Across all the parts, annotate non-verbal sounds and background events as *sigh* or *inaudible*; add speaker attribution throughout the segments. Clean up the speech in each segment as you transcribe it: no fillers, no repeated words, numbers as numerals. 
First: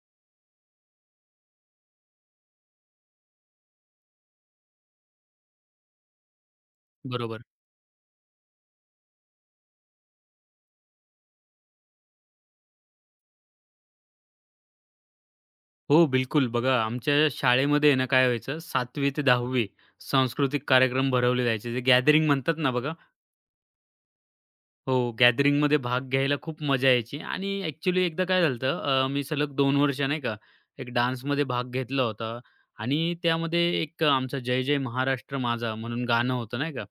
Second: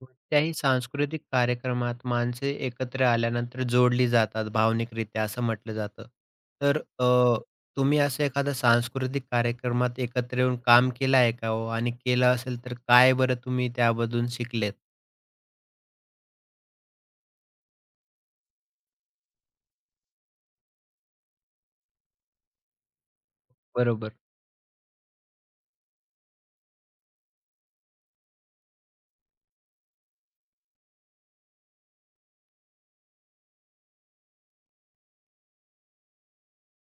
Speaker 1: कोणत्याही सांस्कृतिक कार्यक्रमात माणसे एकत्र आल्यानंतर जोडली जातात भावनिकरित्या असं म्हटलं जातं. तर
Speaker 2: बरोबर.
Speaker 1: तुम्ही असं एखादा सांस्कृतिक कार्यक्रमात एकत्र येऊन काम केलं आहे का हो? आणि केलं असेल तर काय बरं तुम्ही त्यामधून शिकलेत?
Speaker 2: हो, बिलकुल. बघा आमच्या शाळेमध्ये आहे ना, काय व्हायचं 7वी ते 10वी सांस्कृतिक कार्यक्रम भरवले जायचे. जे गॅदरिंग म्हणतात ना बघा,
Speaker 1: बरोबर.
Speaker 2: हो, गॅदरिंगमध्ये भाग घ्यायला खूप मजा यायची आणि ॲक्चुअली एकदा काय झालं होतं मी सलग 2 वर्ष नाही का, एक डान्समध्ये भाग घेतला होता आणि त्यामध्ये एक आमचा जय जय महाराष्ट्र माझा म्हणून गाणं होतं नाही का.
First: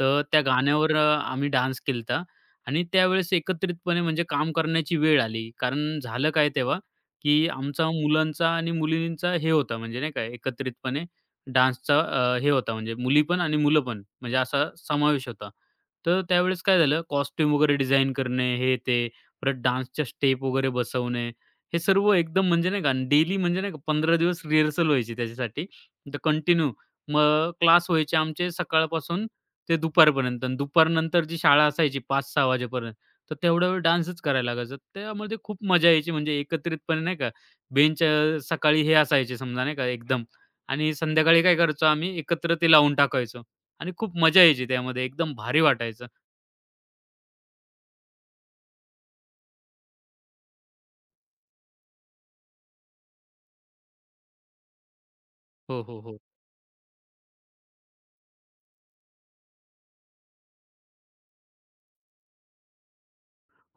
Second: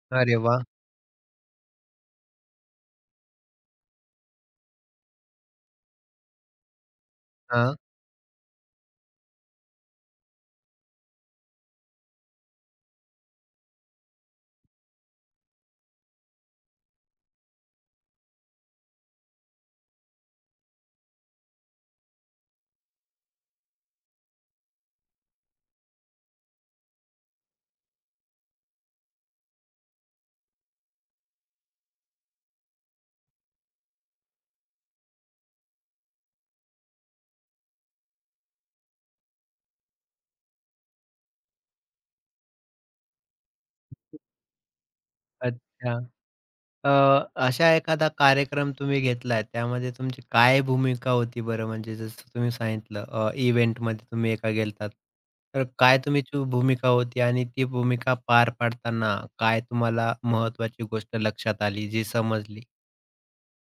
Speaker 2: तर
Speaker 1: अरे
Speaker 2: त्या
Speaker 1: वाह!
Speaker 2: गाण्यावर आम्ही डान्स होता आणि त्यावेळेस एकत्रितपणे म्हणजे काम करण्याची वेळ आली. कारण झालं काय तेव्हा, की
Speaker 1: हां.
Speaker 2: आमचा मुलांचा आणि मुलींचा हे होता म्हणजे नाही का एकत्रितपणे डान्सचा हे होता म्हणजे मुली पण आणि मुलं पण म्हणजे असा समावेश होता. तर त्यावेळेस काय झालं कॉस्ट्यूम वगैरे डिझाइन करणे, हे ते, परत डान्सच्या स्टेप वगैरे बसवणे, हे सर्व एकदम म्हणजे नाही का डेली म्हणजे नाही का 15 दिवस रिहर्सल व्हायची त्याच्यासाठी. तर कंटिन्यू मग क्लास व्हायचे आमचे सकाळपासून ते दुपारपर्यंत आणि दुपारनंतर जी शाळा असायची 5-6 वाजेपर्यंत, तर तेवढा वेळ डान्सच करायला लागायचा. त्यामध्ये खूप मजा यायची म्हणजे एकत्रितपणे नाही का बेंच सकाळी हे असायचे समजा नाही का एकदम आणि संध्याकाळी काय करायचो आम्ही एकत्र ते लावून टाकायचो आणि खूप मजा यायची त्यामध्ये एकदम भारी
Speaker 1: अच्छा.
Speaker 2: वाटायचं.
Speaker 1: अ, अशा एखादा कार्यक्रम तुम्ही घेतलाय त्यामध्ये तुमची काय भूमिका होती बरं? म्हणजे जसं तुम्ही सांगितलं इव्हेंटमध्ये तुम्ही एका गेलतात. तर
Speaker 2: हो,
Speaker 1: काय
Speaker 2: हो, हो.
Speaker 1: तुमची भूमिका होती आणि ती भूमिका पार पाडताना काय तुम्हाला महत्त्वाची गोष्ट लक्षात आली जी समजली?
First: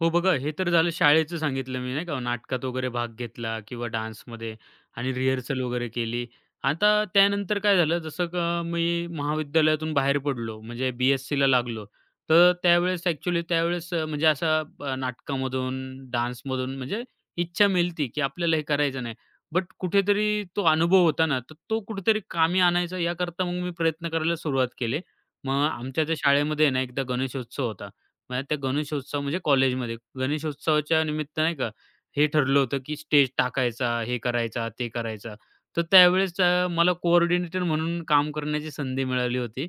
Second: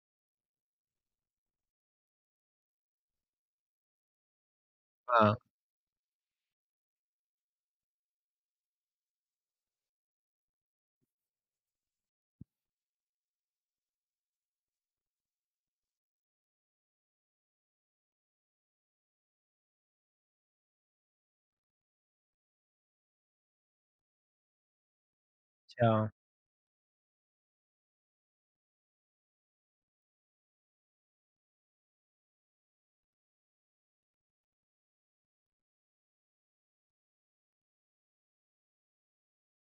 Speaker 2: हो, बघा हे तर झालं शाळेचं सांगितलं मी नाही का, नाटकात वगैरे भाग घेतला किंवा डान्समध्ये आणि
Speaker 1: हां.
Speaker 2: रिहर्सल वगैरे केली. आता त्यानंतर काय झालं जसं का मी महाविद्यालयातून बाहेर पडलो म्हणजे बी-एस-सीला लागलो. तर त्यावेळेस ॲक्चुअली त्यावेळेस म्हणजे असा नाटकामधून, डान्समधून म्हणजे इच्छा मिळती, की आपल्याला हे करायचं नाही. बट कुठेतरी तो अनुभव होता ना, तर तो कुठेतरी कामी आणायचा याकरता मग मी प्रयत्न करायला सुरुवात केले. मग
Speaker 1: अच्छा.
Speaker 2: आमच्या त्या शाळेमध्ये ना, एकदा गणेशोत्सव होता. म्हणजे त्या गणेशोत्सव म्हणजे कॉलेजमध्ये. गणेशोत्सवाच्या निमित्त नाही का, हे ठरलं होतं की स्टेज टाकायचा, हे करायचा, ते करायचा. तर त्यावेळेस मला कोऑर्डिनेटर म्हणून काम करण्याची संधी मिळाली होती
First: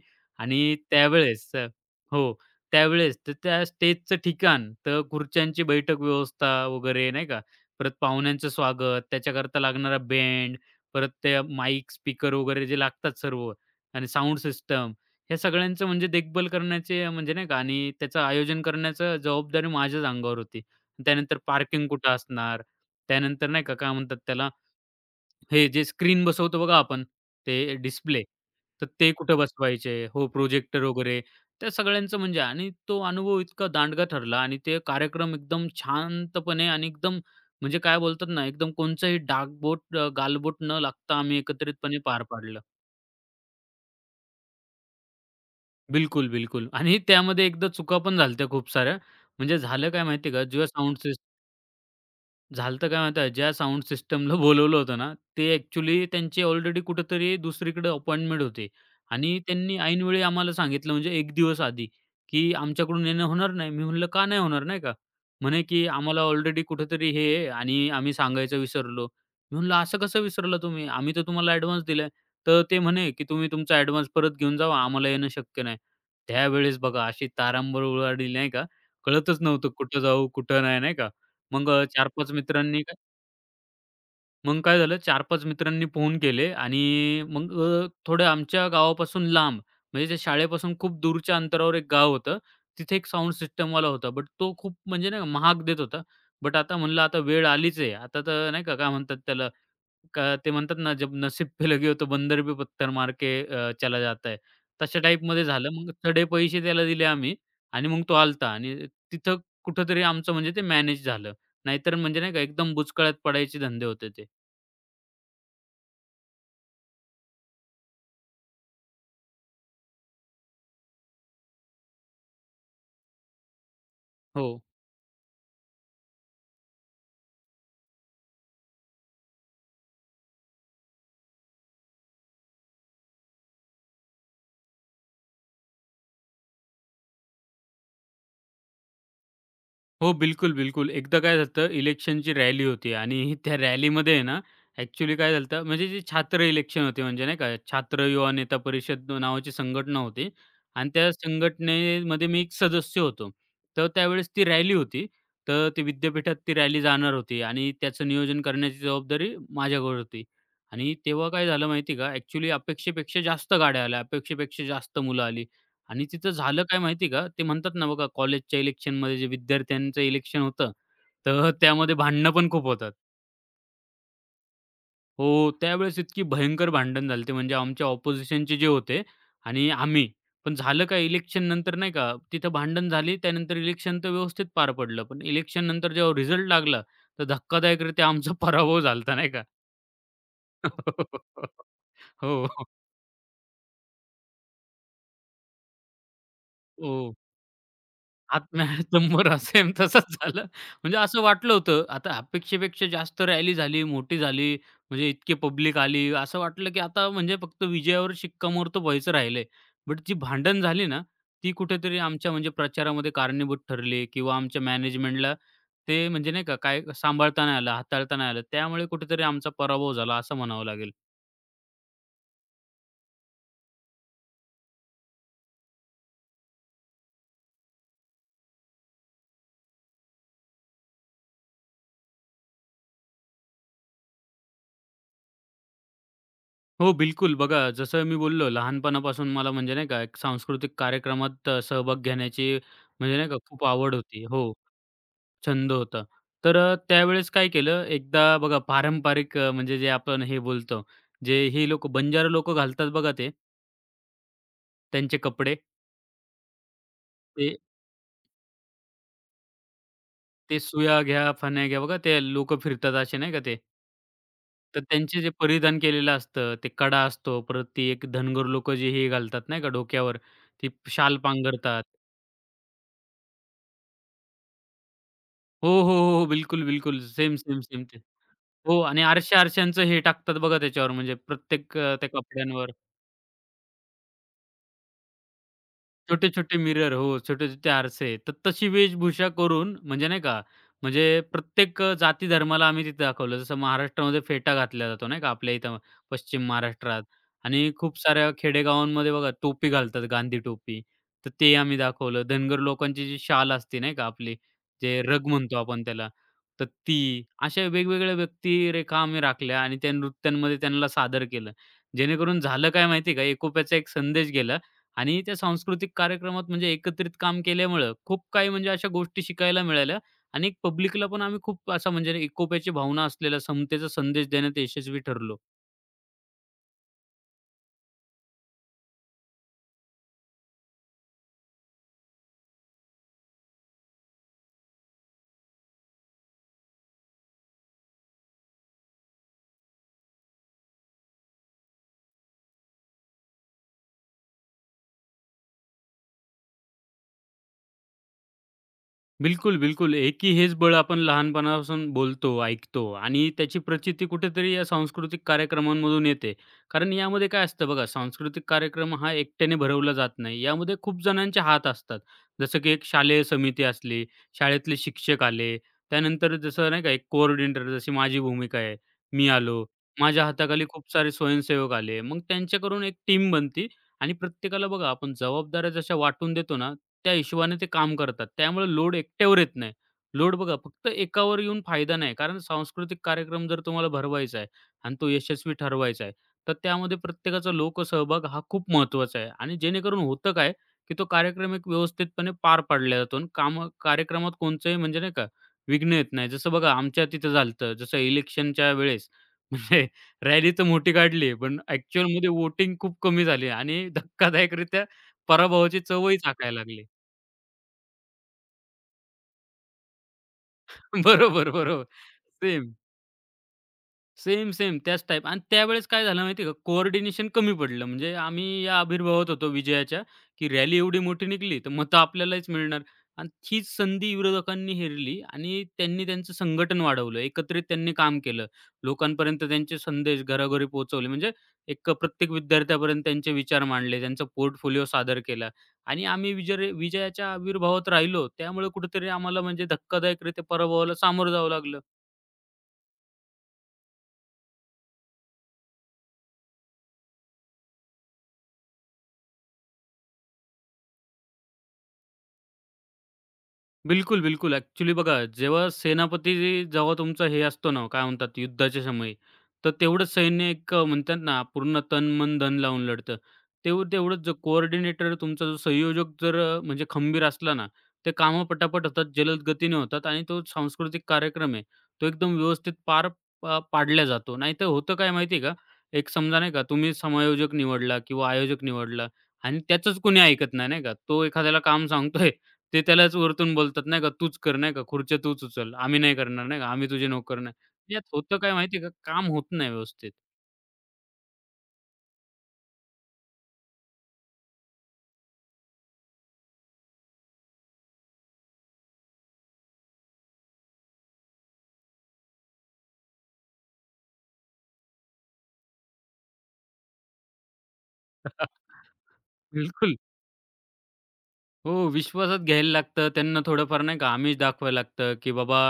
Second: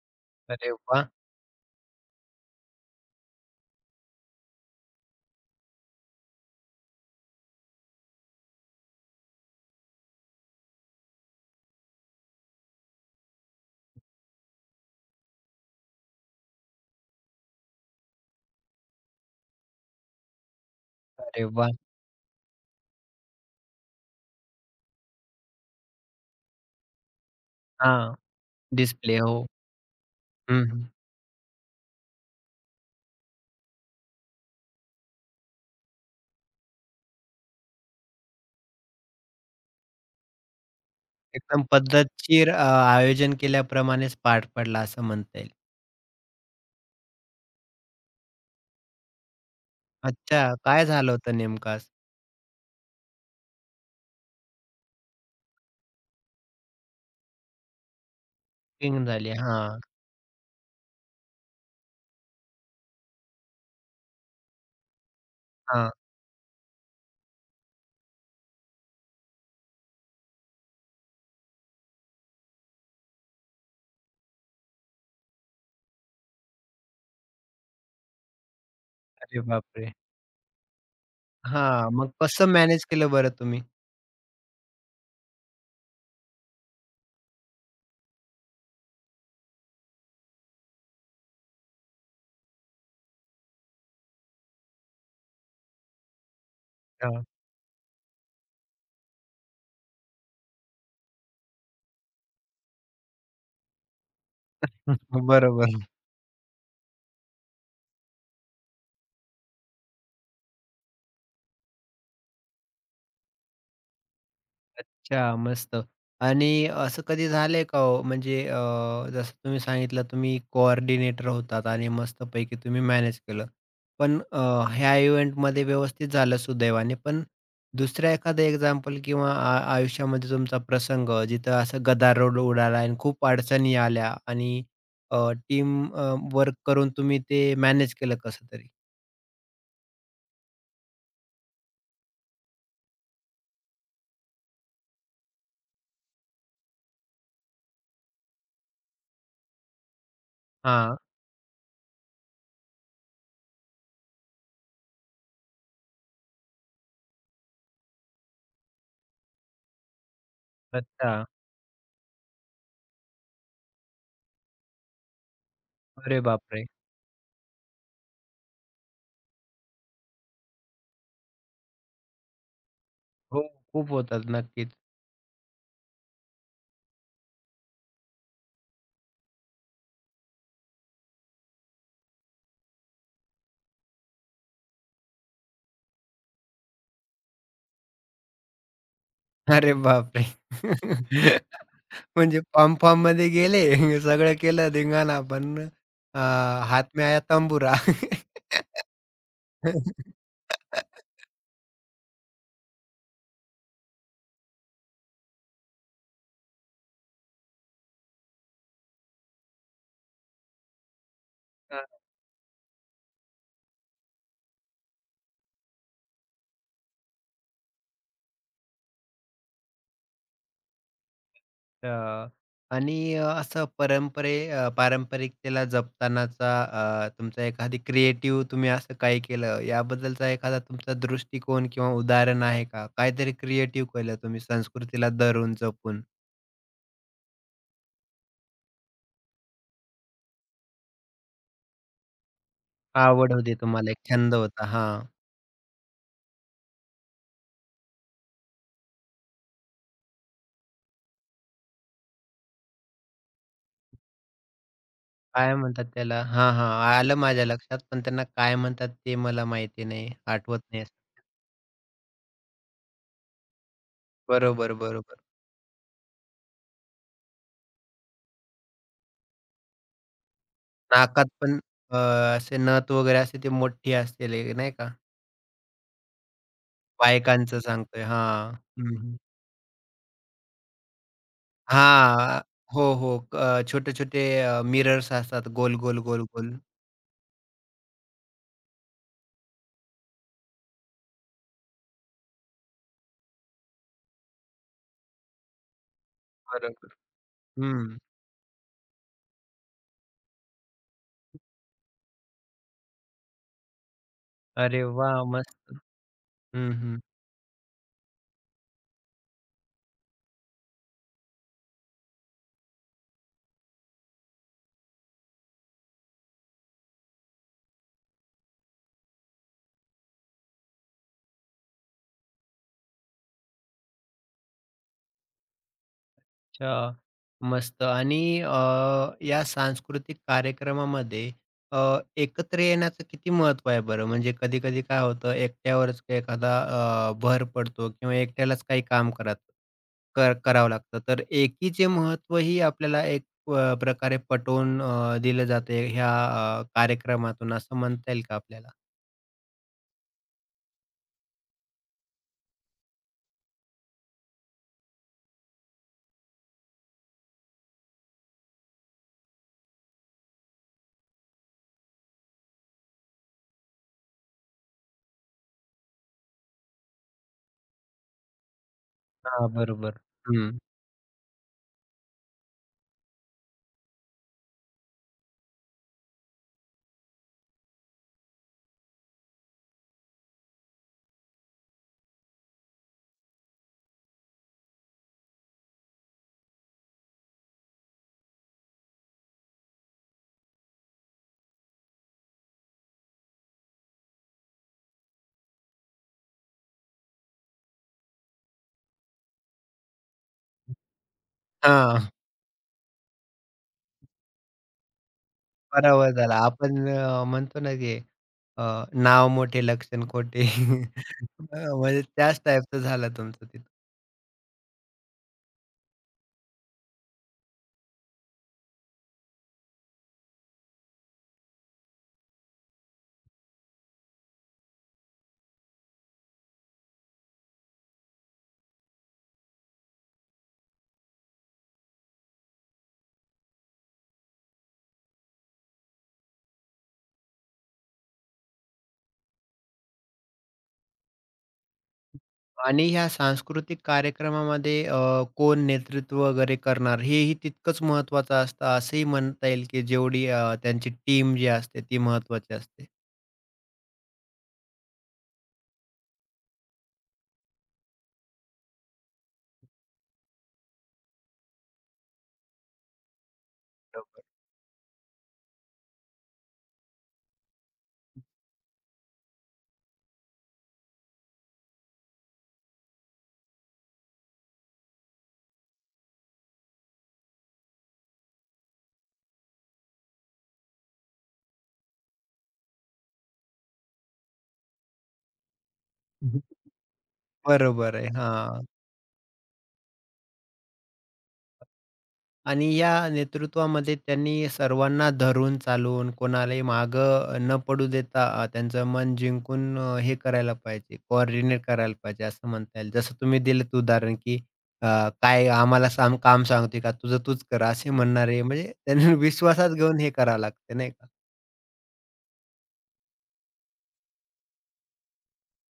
Speaker 1: अरे
Speaker 2: आणि
Speaker 1: वाह!
Speaker 2: त्यावेळेस हो. त्यावेळेस तर त्या स्टेजचं ठिकाण, तर खुर्च्यांची बैठक व्यवस्था वगैरे नाही का, परत पाहुण्यांचं स्वागत, त्याच्याकरता लागणारा बँड, परत त्या माईक, स्पीकर वगैरे जे लागतात सर्व आणि साउंड सिस्टम ह्या सगळ्यांचं म्हणजे देखभाल करण्याचे म्हणजे नाही का आणि त्याचं आयोजन करण्याचं जबाबदारी माझ्याच अंगावर होती. त्यानंतर
Speaker 1: अरे वाह!
Speaker 2: पार्किंग कुठं असणार, त्यानंतर नाही का काय म्हणतात त्याला, हे जे स्क्रीन बसवतो बघा आपण, ते
Speaker 1: हां.
Speaker 2: डिस्प्ले, तर ते
Speaker 1: डिस्प्ले हो.
Speaker 2: कुठं बसवायचे हो,
Speaker 1: हं,
Speaker 2: प्रोजेक्टर
Speaker 1: हं.
Speaker 2: वगैरे त्या सगळ्यांचं म्हणजे आणि तो अनुभव इतका दांडगा ठरला आणि ते कार्यक्रम एकदम शांतपणे आणि एकदम म्हणजे काय बोलतात ना, एकदम कोणचाही गालबोट न लागता आम्ही
Speaker 1: एकदम
Speaker 2: एकत्रितपणे पार
Speaker 1: पद्धतशीर
Speaker 2: पाडलं.
Speaker 1: आयोजन केल्याप्रमाणेच पार पडला असं म्हणता येईल.
Speaker 2: बिलकुल, बिलकुल. आणि त्यामध्ये एकदा चुका पण झाल्या होत्या खूप साऱ्या. म्हणजे झालं काय माहिती आहे का,
Speaker 1: अच्छा.
Speaker 2: जेव्हा
Speaker 1: काय
Speaker 2: साउंड
Speaker 1: झालं होतं नेमकं आज?
Speaker 2: झालं तर काय माहिती आहे, ज्या साउंड सिस्टमला *laughs* बोलवलं होतं ना, ते ॲक्चुअली त्यांची ऑलरेडी कुठेतरी दुसरीकडे अपॉइंटमेंट होती
Speaker 1: किंग झाली.
Speaker 2: आणि त्यांनी
Speaker 1: हां,
Speaker 2: ऐनवेळी आम्हाला सांगितलं म्हणजे एक दिवस आधी, की आमच्याकडून येणं होणार नाही. मी म्हटलं, "का नाही होणार?" नाही का. म्हणे, की
Speaker 1: हां.
Speaker 2: "आम्हाला ऑलरेडी कुठेतरी हे आहे आणि आम्ही सांगायचं विसरलो." मी म्हटलं, "असं कसं विसरलं तुम्ही? आम्ही तर तुम्हाला ॲडव्हान्स दिलाय." तर ते म्हणे, की "तुम्ही तुमचा ॲडव्हान्स परत घेऊन जावा. आम्हाला येणं शक्य नाही." त्यावेळेस बघा अशी तारांबळ उडाली नाही का. कळतच
Speaker 1: अरे
Speaker 2: नव्हतं
Speaker 1: बापरे!
Speaker 2: कुठं जाऊ, कुठं नाही, नाही का. मग
Speaker 1: हां, मग
Speaker 2: 4-5
Speaker 1: कसं
Speaker 2: मित्रांनी
Speaker 1: मॅनेज
Speaker 2: काय
Speaker 1: केलं बरं तुम्ही?
Speaker 2: मग काय झालं 4-5 मित्रांनी फोन केले आणि मग थोडं आमच्या गावापासून लांब, म्हणजे त्या शाळेपासून खूप दूरच्या अंतरावर एक गाव होतं. तिथे एक साउंड सिस्टमवाला होता. बट तो खूप म्हणजे नाही का महाग देत होता. बट आता म्हणलं आता
Speaker 1: हां.
Speaker 2: वेळ आलीच आहे. आता तर नाही का काय म्हणतात त्याला का ते म्हणतात ना, "जब नसीब पे लगे हो तो बंदर भी पत्थर मार के चला जाता है." तशा
Speaker 1: *laughs*
Speaker 2: टाईपमध्ये झालं.
Speaker 1: बरोबर.
Speaker 2: मग चढे पैसे त्याला दिले आम्ही आणि मग तो होता आणि तिथं कुठेतरी आमचं म्हणजे ते मॅनेज झालं. नाहीतर म्हणजे नाही का एकदम बुचकळ्यात पडायचे धंदे होते ते.
Speaker 1: अच्छा, मस्त. आणि असं कधी झालंय का हो, म्हणजे जसं तुम्ही सांगितलं तुम्ही कोऑर्डिनेटर होतात आणि मस्तपैकी तुम्ही मॅनेज केलं. पण
Speaker 2: हो.
Speaker 1: ह्या इव्हेंटमध्ये व्यवस्थित झालं सुदैवाने. पण दुसऱ्या एखादं एक्झाम्पल किंवा आयुष्यामध्ये तुमचा प्रसंग जिथं असं गदारोळ उडाला आणि खूप अडचणी आल्या आणि टीम वर्क करून तुम्ही ते मॅनेज केलं कसं तरी?
Speaker 2: हो, बिलकुल, बिलकुल. एकदा काय झालं होतं इलेक्शनची रॅली होती आणि *laughs* त्या रॅलीमध्ये आहे ना, ॲक्चुअली काय झालं होतं म्हणजे जे छात्र इलेक्शन होते म्हणजे नाही का, छात्र युवा नेता परिषद नावाची संघटना होती आणि त्या संघटनेमध्ये मी एक सदस्य होतो. तर त्यावेळेस ती रॅली होती. तर ते विद्यापीठात ती रॅली जाणार होती आणि त्याचं नियोजन करण्याची जबाबदारी माझ्याकडे होती. आणि
Speaker 1: अच्छा.
Speaker 2: तेव्हा काय झालं माहिती का, ॲक्चुअली अपेक्षेपेक्षा जास्त गाड्या आल्या, अपेक्षेपेक्षा जास्त मुलं आली. आणि
Speaker 1: अरे
Speaker 2: तिथं झालं
Speaker 1: बापरे!
Speaker 2: काय माहिती का? ते म्हणतात ना बघा कॉलेजच्या इलेक्शनमध्ये जे विद्यार्थ्यांचं इलेक्शन होतं, तर त्यामध्ये भांडणं पण खूप होतात.
Speaker 1: हो, खूप होतात नक्कीच.
Speaker 2: हो, त्यावेळेस इतकी भयंकर भांडण झाली होती म्हणजे आमच्या ऑपोझिशनचे जे होते आणि आम्ही. पण झालं काय इलेक्शन नंतर नाही का तिथं भांडण झाली. त्यानंतर इलेक्शन तर व्यवस्थित पार पडलं. पण इलेक्शन नंतर जेव्हा रिझल्ट लागला, तर धक्कादायकरीत्या आमचा *laughs* पराभव झाला नाही का?
Speaker 1: अरे बापरे!
Speaker 2: *laughs*
Speaker 1: *laughs* म्हणजे
Speaker 2: हो,
Speaker 1: पम-पममध्ये गेले, *laughs* सगळं केलं धिंगाणा, पण अ, हाथ में
Speaker 2: हो.
Speaker 1: आया तंबूरा.
Speaker 2: आत्म्या *laughs* सेम तसंच
Speaker 1: *laughs*
Speaker 2: झालं. म्हणजे असं वाटलं होतं, आता अपेक्षेपेक्षा जास्त रॅली झाली, मोठी झाली, म्हणजे इतकी पब्लिक आली. असं वाटलं, की आता म्हणजे फक्त विजयावर शिक्कामोर्तब व्हायचं राहिलंय. बट जी भांडण झाली ना, ती कुठेतरी आमच्या म्हणजे प्रचारामध्ये कारणीभूत ठरली किंवा आमच्या मॅनेजमेंटला ते म्हणजे नाही का, काय सांभाळता नाही आलं, हाताळता नाही आलं. त्यामुळे कुठेतरी आमचा पराभव झाला असं म्हणावं लागेल.
Speaker 1: अच्छा. आणि असं पारंपरिकतेला जपतानाचा तुमचा एखादी क्रिएटिव्ह तुम्ही असं काही केलं, याबद्दलचा एखादा तुमचा दृष्टिकोन किंवा उदाहरण आहे का? काहीतरी क्रिएटिव्ह केलं तुम्ही संस्कृतीला धरून, जपून?
Speaker 2: हो, बिलकुल. बघा, जसं मी बोललो लहानपणापासून मला म्हणजे नाही का एक सांस्कृतिक कार्यक्रमात सहभाग घेण्याची म्हणजे नाही
Speaker 1: आवड
Speaker 2: का
Speaker 1: होती
Speaker 2: खूप
Speaker 1: तुम्हाला,
Speaker 2: आवड
Speaker 1: एक
Speaker 2: होती.
Speaker 1: छंद
Speaker 2: हो,
Speaker 1: होता. हां.
Speaker 2: छंद होता. तर त्यावेळेस काय केलं, एकदा बघा म्हणजे जे आपण हे बोलतो, जे ही लोकं बंजारा लोकं घालतात बघा ते त्यांचे कपडे.
Speaker 1: काय म्हणतात त्याला? हां, हां. आलं माझ्या
Speaker 2: ते
Speaker 1: लक्षात, पण त्यांना काय म्हणतात ते मला माहिती नाही,
Speaker 2: ते
Speaker 1: आठवत नाही. असं.
Speaker 2: सुया घ्या, फण्या घ्या बघा ते लोकं फिरतात असे नाही का ते.
Speaker 1: बरोबर,
Speaker 2: तर
Speaker 1: बरोबर.
Speaker 2: त्यांचे जे परिधान केलेलं असतं, ते कडा असतो. परत ती एक धनगर लोकं जे हे घालतात नाही का डोक्यावर, ती शाल
Speaker 1: नाकात पण
Speaker 2: पांघरतात.
Speaker 1: अ, असे नथ वगैरे असते ती मोठी असते लई नाही का?
Speaker 2: हो, हो, हो, हो, बिलकुल, बिलकुल. सेम,
Speaker 1: बायकांचं
Speaker 2: सेम, सेम ते.
Speaker 1: सांगतोय. हां.
Speaker 2: हो
Speaker 1: हं,
Speaker 2: आणि
Speaker 1: हं.
Speaker 2: आरशा-आरशांचं हे टाकतात बघा त्याच्यावर म्हणजे प्रत्येक त्या
Speaker 1: हां.
Speaker 2: कपड्यांवर.
Speaker 1: हो, हो. छोटे-छोटे मिरर्स असतात गोल, गोल, गोल, गोल.
Speaker 2: छोटे-छोटे मिरर हो, छोटे-छोटे आरसे. तर तशी वेशभूषा करून म्हणजे नाही का, म्हणजे प्रत्येक जाती धर्माला आम्ही तिथे दाखवलं. जसं महाराष्ट्रामध्ये फेटा घातला जातो नाही का, आपल्या इथं पश्चिम
Speaker 1: बरोबर.
Speaker 2: महाराष्ट्रात आणि
Speaker 1: हं.
Speaker 2: खूप साऱ्या खेडेगावांमध्ये बघा टोपी घालतात, गांधी टोपी. तर ते आम्ही दाखवलं. धनगर लोकांची जी शाल असते नाही का आपली,
Speaker 1: अरे
Speaker 2: जे
Speaker 1: वाह!
Speaker 2: रग म्हणतो
Speaker 1: मस्त.
Speaker 2: आपण त्याला, तर
Speaker 1: हं, हं.
Speaker 2: ती अशा वेगवेगळ्या व्यक्तिरेखा आम्ही राखल्या आणि त्या नृत्यांमध्ये त्यांना सादर केलं. जेणेकरून झालं काय माहिती का, एकोप्याचा एक संदेश गेला आणि त्या सांस्कृतिक कार्यक्रमात म्हणजे एकत्रित काम केल्यामुळं खूप काही म्हणजे अशा गोष्टी शिकायला मिळाल्या आणि पब्लिकला पण आम्ही खूप असा म्हणजे एकोप्याची भावना असलेला समतेचा संदेश देण्यात यशस्वी ठरलो.
Speaker 1: अच्छा. मस्त आणि या सांस्कृतिक कार्यक्रमामध्ये अ, एकत्र येण्याचं किती महत्व आहे बरं? म्हणजे कधी-कधी काय होतं एकट्यावरच काही एखादा भर पडतो किंवा एकट्यालाच काही काम करत करावं लागतं. तर एकीचे महत्त्वही आपल्याला एक प्रकारे पटवून दिलं जाते ह्या कार्यक्रमातून असं म्हणता येईल का आपल्याला?
Speaker 2: बिलकुल, बिलकुल. एकी हेच बळ आपण लहानपणापासून बोलतो, ऐकतो आणि त्याची प्रचिती कुठेतरी या सांस्कृतिक कार्यक्रमांमधून येते. कारण यामध्ये काय असतं बघा, सांस्कृतिक कार्यक्रम हा एकट्याने भरवला जात नाही. यामध्ये खूप जणांचे हात असतात. जसं की एक शालेय समिती असली, शाळेतले शिक्षक आले, त्यानंतर जसं नाही का एक कोऑर्डिनेटर जशी माझी भूमिका आहे, मी
Speaker 1: हां,
Speaker 2: आलो.
Speaker 1: बरोबर.
Speaker 2: माझ्या
Speaker 1: हं.
Speaker 2: हाताखाली खूप सारे स्वयंसेवक आले. मग त्यांच्याकडून एक टीम बनती आणि प्रत्येकाला बघा आपण जबाबदाऱ्या जशा वाटून देतो ना त्या हिशोबाने ते काम करतात. त्यामुळे लोड एकट्यावर येत नाही. लोड बघा फक्त एकावर येऊन फायदा नाही. कारण सांस्कृतिक कार्यक्रम जर तुम्हाला भरवायचा आहे आणि तो यशस्वी ठरवायचा आहे, तर त्यामध्ये प्रत्येकाचा लोकसहभाग हा खूप महत्त्वाचा आहे आणि जेणेकरून होतं काय, की तो कार्यक्रम एक व्यवस्थितपणे पार पाडला जातो आणि कामं कार्यक्रमात कोणचंही म्हणजे नाही का विघ्न येत नाही. जसं बघा आमच्या तिथं झालं जसं इलेक्शनच्या वेळेस *laughs* म्हणजे रॅली तर मोठी काढली, पण
Speaker 1: हां.
Speaker 2: ॲक्चुअलमध्ये वोटिंग खूप कमी झाली आणि धक्कादायकरीत्या पराभवाची
Speaker 1: पराभव
Speaker 2: चवही
Speaker 1: झाला.
Speaker 2: चाखायला लागली.
Speaker 1: आपण म्हणतो ना, की नाव मोठे लक्षण खोटे.
Speaker 2: *laughs*
Speaker 1: *laughs*
Speaker 2: बरोबर, बरोबर.
Speaker 1: म्हणजे त्याच
Speaker 2: सेम,
Speaker 1: टाईपचं झालं तुमचं तिथं.
Speaker 2: सेम, सेम त्याच टाइप आणि त्यावेळेस काय झालं माहिती आहे का, कोऑर्डिनेशन कमी पडलं. म्हणजे आम्ही या आविर्भावात होतो विजयाच्या, की रॅली एवढी मोठी निघाली, तर मतं आपल्यालाच मिळणार आणि हीच संधी विरोधकांनी हेरली आणि त्यांनी त्यांचं संघटन वाढवलं. एकत्रित त्यांनी काम केलं. लोकांपर्यंत त्यांचे संदेश घरोघरी पोहोचवले. म्हणजे एक प्रत्येक विद्यार्थ्यापर्यंत त्यांचे विचार मांडले, त्यांचा पोर्टफोलिओ सादर केला आणि आम्ही विजयाच्या आविर्भावात राहिलो. त्यामुळे कुठेतरी आम्हाला म्हणजे धक्कादायकरीत्या पराभवाला सामोरं जावं लागलं.
Speaker 1: आणि ह्या सांस्कृतिक कार्यक्रमामध्ये कोण नेतृत्व वगैरे करणार हेही तितकंच महत्त्वाचं असतं असंही म्हणता येईल, की जेवढी त्यांची टीम जी असते ती महत्त्वाची असते.
Speaker 2: बिलकुल, बिलकुल. ॲक्चुअली बघा, जेव्हा तुमचा हे असतो ना, काय म्हणतात युद्धाच्या समयी, तर तेवढंच सैन्य म्हणतात ना, पूर्ण तन, मन, धन लावून लढतं. तेवढंच
Speaker 1: बरोबर.
Speaker 2: जो कोऑर्डिनेटर तुमचा जो संयोजक जर म्हणजे खंबीर असला ना, ते कामं पटापट होतात, जलद गतीने होतात आणि तो सांस्कृतिक कार्यक्रम आहे, तो एकदम व्यवस्थित पार पाडला जातो. नाहीतर होतं काय माहिती आहे का, एक समजा नाही का, तुम्ही समायोजक निवडला किंवा आयोजक निवडला आणि त्याचंच कोणी ऐकत नाही, नाही का. तो एखाद्याला काम सांगतोय ते त्यालाच वरतून बोलतात नाही का, "तूच कर नाही का, खुर्च्या तूच उचल. आम्ही नाही करणार नाही का,
Speaker 1: *laughs*
Speaker 2: आम्ही तुझे नोकर नाही."
Speaker 1: बरोबर आहे.
Speaker 2: यात होतं काय
Speaker 1: हां.
Speaker 2: माहिती आहे का, काम होत नाही व्यवस्थित.
Speaker 1: आणि या नेतृत्वामध्ये त्यांनी सर्वांना धरून चालवून, कोणालाही मागं न पडू देता त्यांचं मन जिंकून हे करायला पाहिजे, कोऑर्डिनेट करायला पाहिजे असं म्हणता येईल. जसं तुम्ही दिलंत उदाहरण, की अ, "काय आम्हाला सांग काम सांगतोय का? तुझं तूच कर." असे म्हणणारे
Speaker 2: *laughs*
Speaker 1: म्हणजे त्यांनी *laughs* विश्वासात
Speaker 2: बिलकुल.
Speaker 1: घेऊन हे करावं लागते नाही का?
Speaker 2: हो, विश्वासात घ्यायला लागतं. त्यांना थोडंफार नाही का आमिष दाखवायला लागतं, की बाबा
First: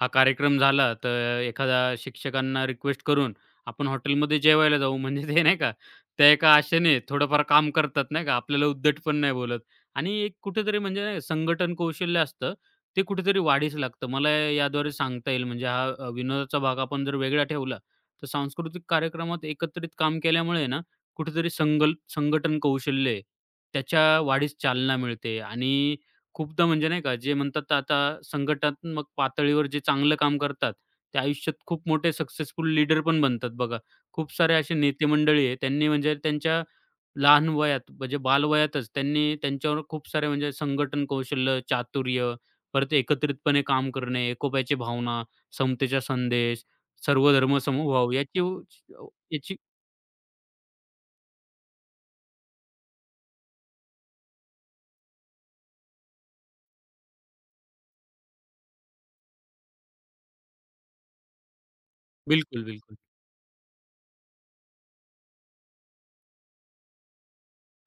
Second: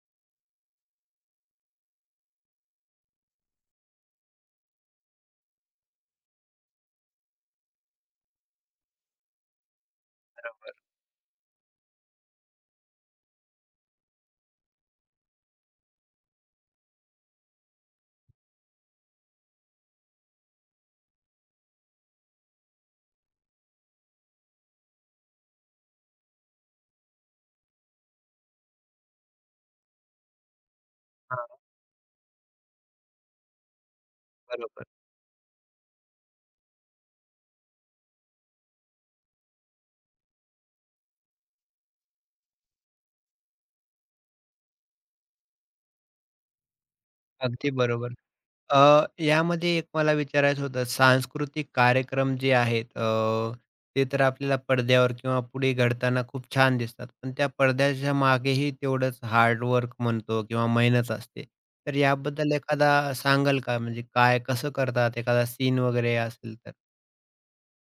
Speaker 2: हा कार्यक्रम झाला, तर एखादा शिक्षकांना रिक्वेस्ट करून आपण हॉटेलमध्ये जेवायला जाऊ. म्हणजे ते नाही का, त्या एका आशेने थोडंफार काम करतात नाही का. आपल्याला उद्धट पण नाही बोलत आणि एक कुठेतरी म्हणजे नाही का संघटन कौशल्य असतं, ते कुठेतरी वाढीस लागतं. मला याद्वारे सांगता येईल म्हणजे विनोदाचा भाग आपण जर वेगळा ठेवला, तर सांस्कृतिक कार्यक्रमात एकत्रित काम केल्यामुळे ना, कुठेतरी संघटन कौशल्य आहे, त्याच्या वाढीस चालना मिळते आणि खूपदा म्हणजे नाही का, जे म्हणतात आता संघटनात्मक पातळीवर जे चांगलं काम करतात, ते
Speaker 1: हां,
Speaker 2: आयुष्यात खूप मोठे सक्सेसफुल लीडर पण बनतात बघा. खूप सारे असे
Speaker 1: बरोबर.
Speaker 2: नेते मंडळी आहे, त्यांनी म्हणजे त्यांच्या लहान वयात म्हणजे बालवयातच त्यांनी त्यांच्यावर खूप सारे म्हणजे संघटन कौशल्य, चातुर्य, परत एकत्रितपणे काम करणे, एकोप्याची भावना, समतेचा संदेश, सर्वधर्म
Speaker 1: अगदी बरोबर.
Speaker 2: समभाव याची याची
Speaker 1: यामध्ये एक मला विचारायचं होतं, सांस्कृतिक कार्यक्रम जे आहेत ते तर आपल्याला पडद्यावर किंवा पुढे घडताना खूप छान दिसतात. पण त्या पडद्याच्या मागेही तेवढंच हार्ड वर्क म्हणतो किंवा मेहनत असते. तर याबद्दल
Speaker 2: बिलकुल,
Speaker 1: एखादा
Speaker 2: बिलकुल.
Speaker 1: सांगाल का? म्हणजे काय कसं करतात? एखादा सीन वगैरे असेल तर?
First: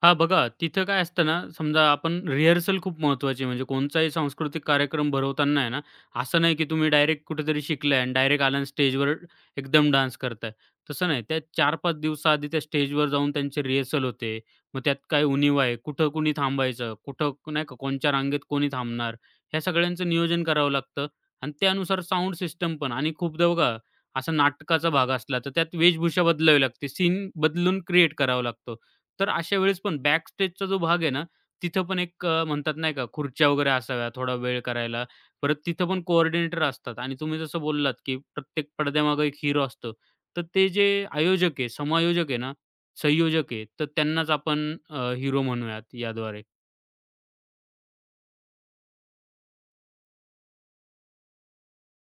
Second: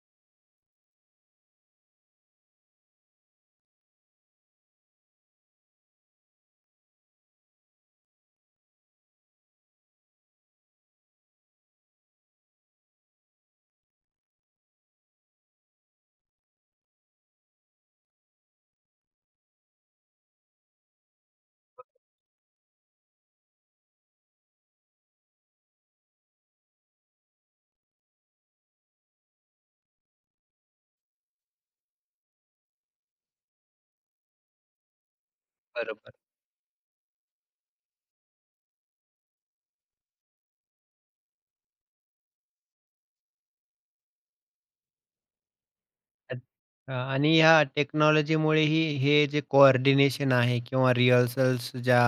Speaker 2: हा बघा तिथं काय असतं ना, समजा आपण रिहर्सल खूप महत्त्वाची आहे. म्हणजे कोणताही सांस्कृतिक कार्यक्रम भरवताना आहे ना, असं नाही की तुम्ही डायरेक्ट कुठेतरी शिकलाय आणि डायरेक्ट आला आणि स्टेजवर एकदम डान्स करताय. तसं नाही. त्या 4-5 दिवसाआधी त्या स्टेजवर जाऊन त्यांची रिहर्सल होते. मग त्यात काय उणिवा आहे, कुठं कुणी थांबायचं, नाही का कोणच्या रांगेत कोणी थांबणार, ह्या सगळ्यांचं नियोजन करावं लागतं आणि त्यानुसार साउंड सिस्टम पण. आणि खूपदा बघा असा नाटकाचा भाग असला, तर त्यात वेशभूषा बदलावी लागते, सीन बदलून क्रिएट करावा लागतो. तर अशा वेळेस पण बॅक स्टेजचा जो भाग आहे ना, तिथं पण म्हणतात नाही का, खुर्च्या वगैरे असाव्या थोडा वेळ करायला. परत तिथं पण
Speaker 1: बरोबर.
Speaker 2: कोऑर्डिनेटर असतात आणि तुम्ही जसं बोललात, की प्रत्येक पडद्यामागे एक हिरो असतो. तर ते जे आयोजक आहे, समायोजक आहे ना, संयोजक आहे, तर त्यांनाच आपण हिरो म्हणूयात याद्वारे.
Speaker 1: अच्छा. आणि ह्या टेक्नॉलॉजीमुळेही हे जे कोऑर्डिनेशन आहे किंवा रिहर्सल्स ज्या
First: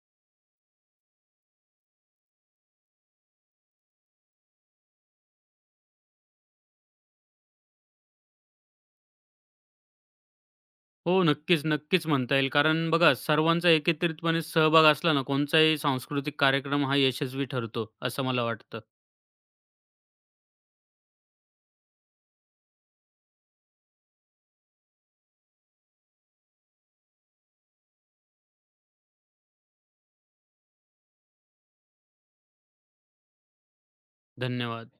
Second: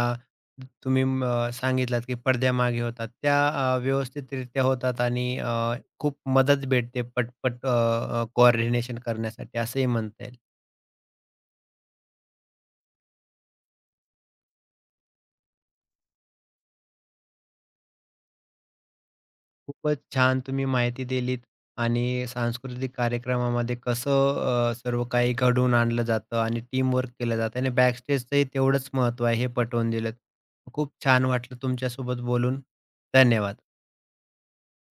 Speaker 1: तुम्ही सांगितलात की पडद्यामागे होतात त्या व्यवस्थितरित्या होतात आणि खूप मदत भेटते पटपट कोऑर्डिनेशन करण्यासाठी असंही म्हणता येईल.
Speaker 2: हो, नक्कीच, नक्कीच म्हणता येईल. कारण बघा, सर्वांचा एकत्रितपणे सहभाग असला ना, कोणताही सांस्कृतिक कार्यक्रम हा यशस्वी ठरतो, असं मला वाटतं.
Speaker 1: खूपच छान तुम्ही माहिती दिलीत आणि सांस्कृतिक कार्यक्रमामध्ये कसं सर्व काही घडवून आणलं जातं आणि टीमवर्क केलं जातं आणि बॅकस्टेजचंही तेवढंच महत्त्व आहे हे पटवून दिलं. खूप छान वाटलं तुमच्यासोबत बोलून. धन्यवाद.
Speaker 2: धन्यवाद.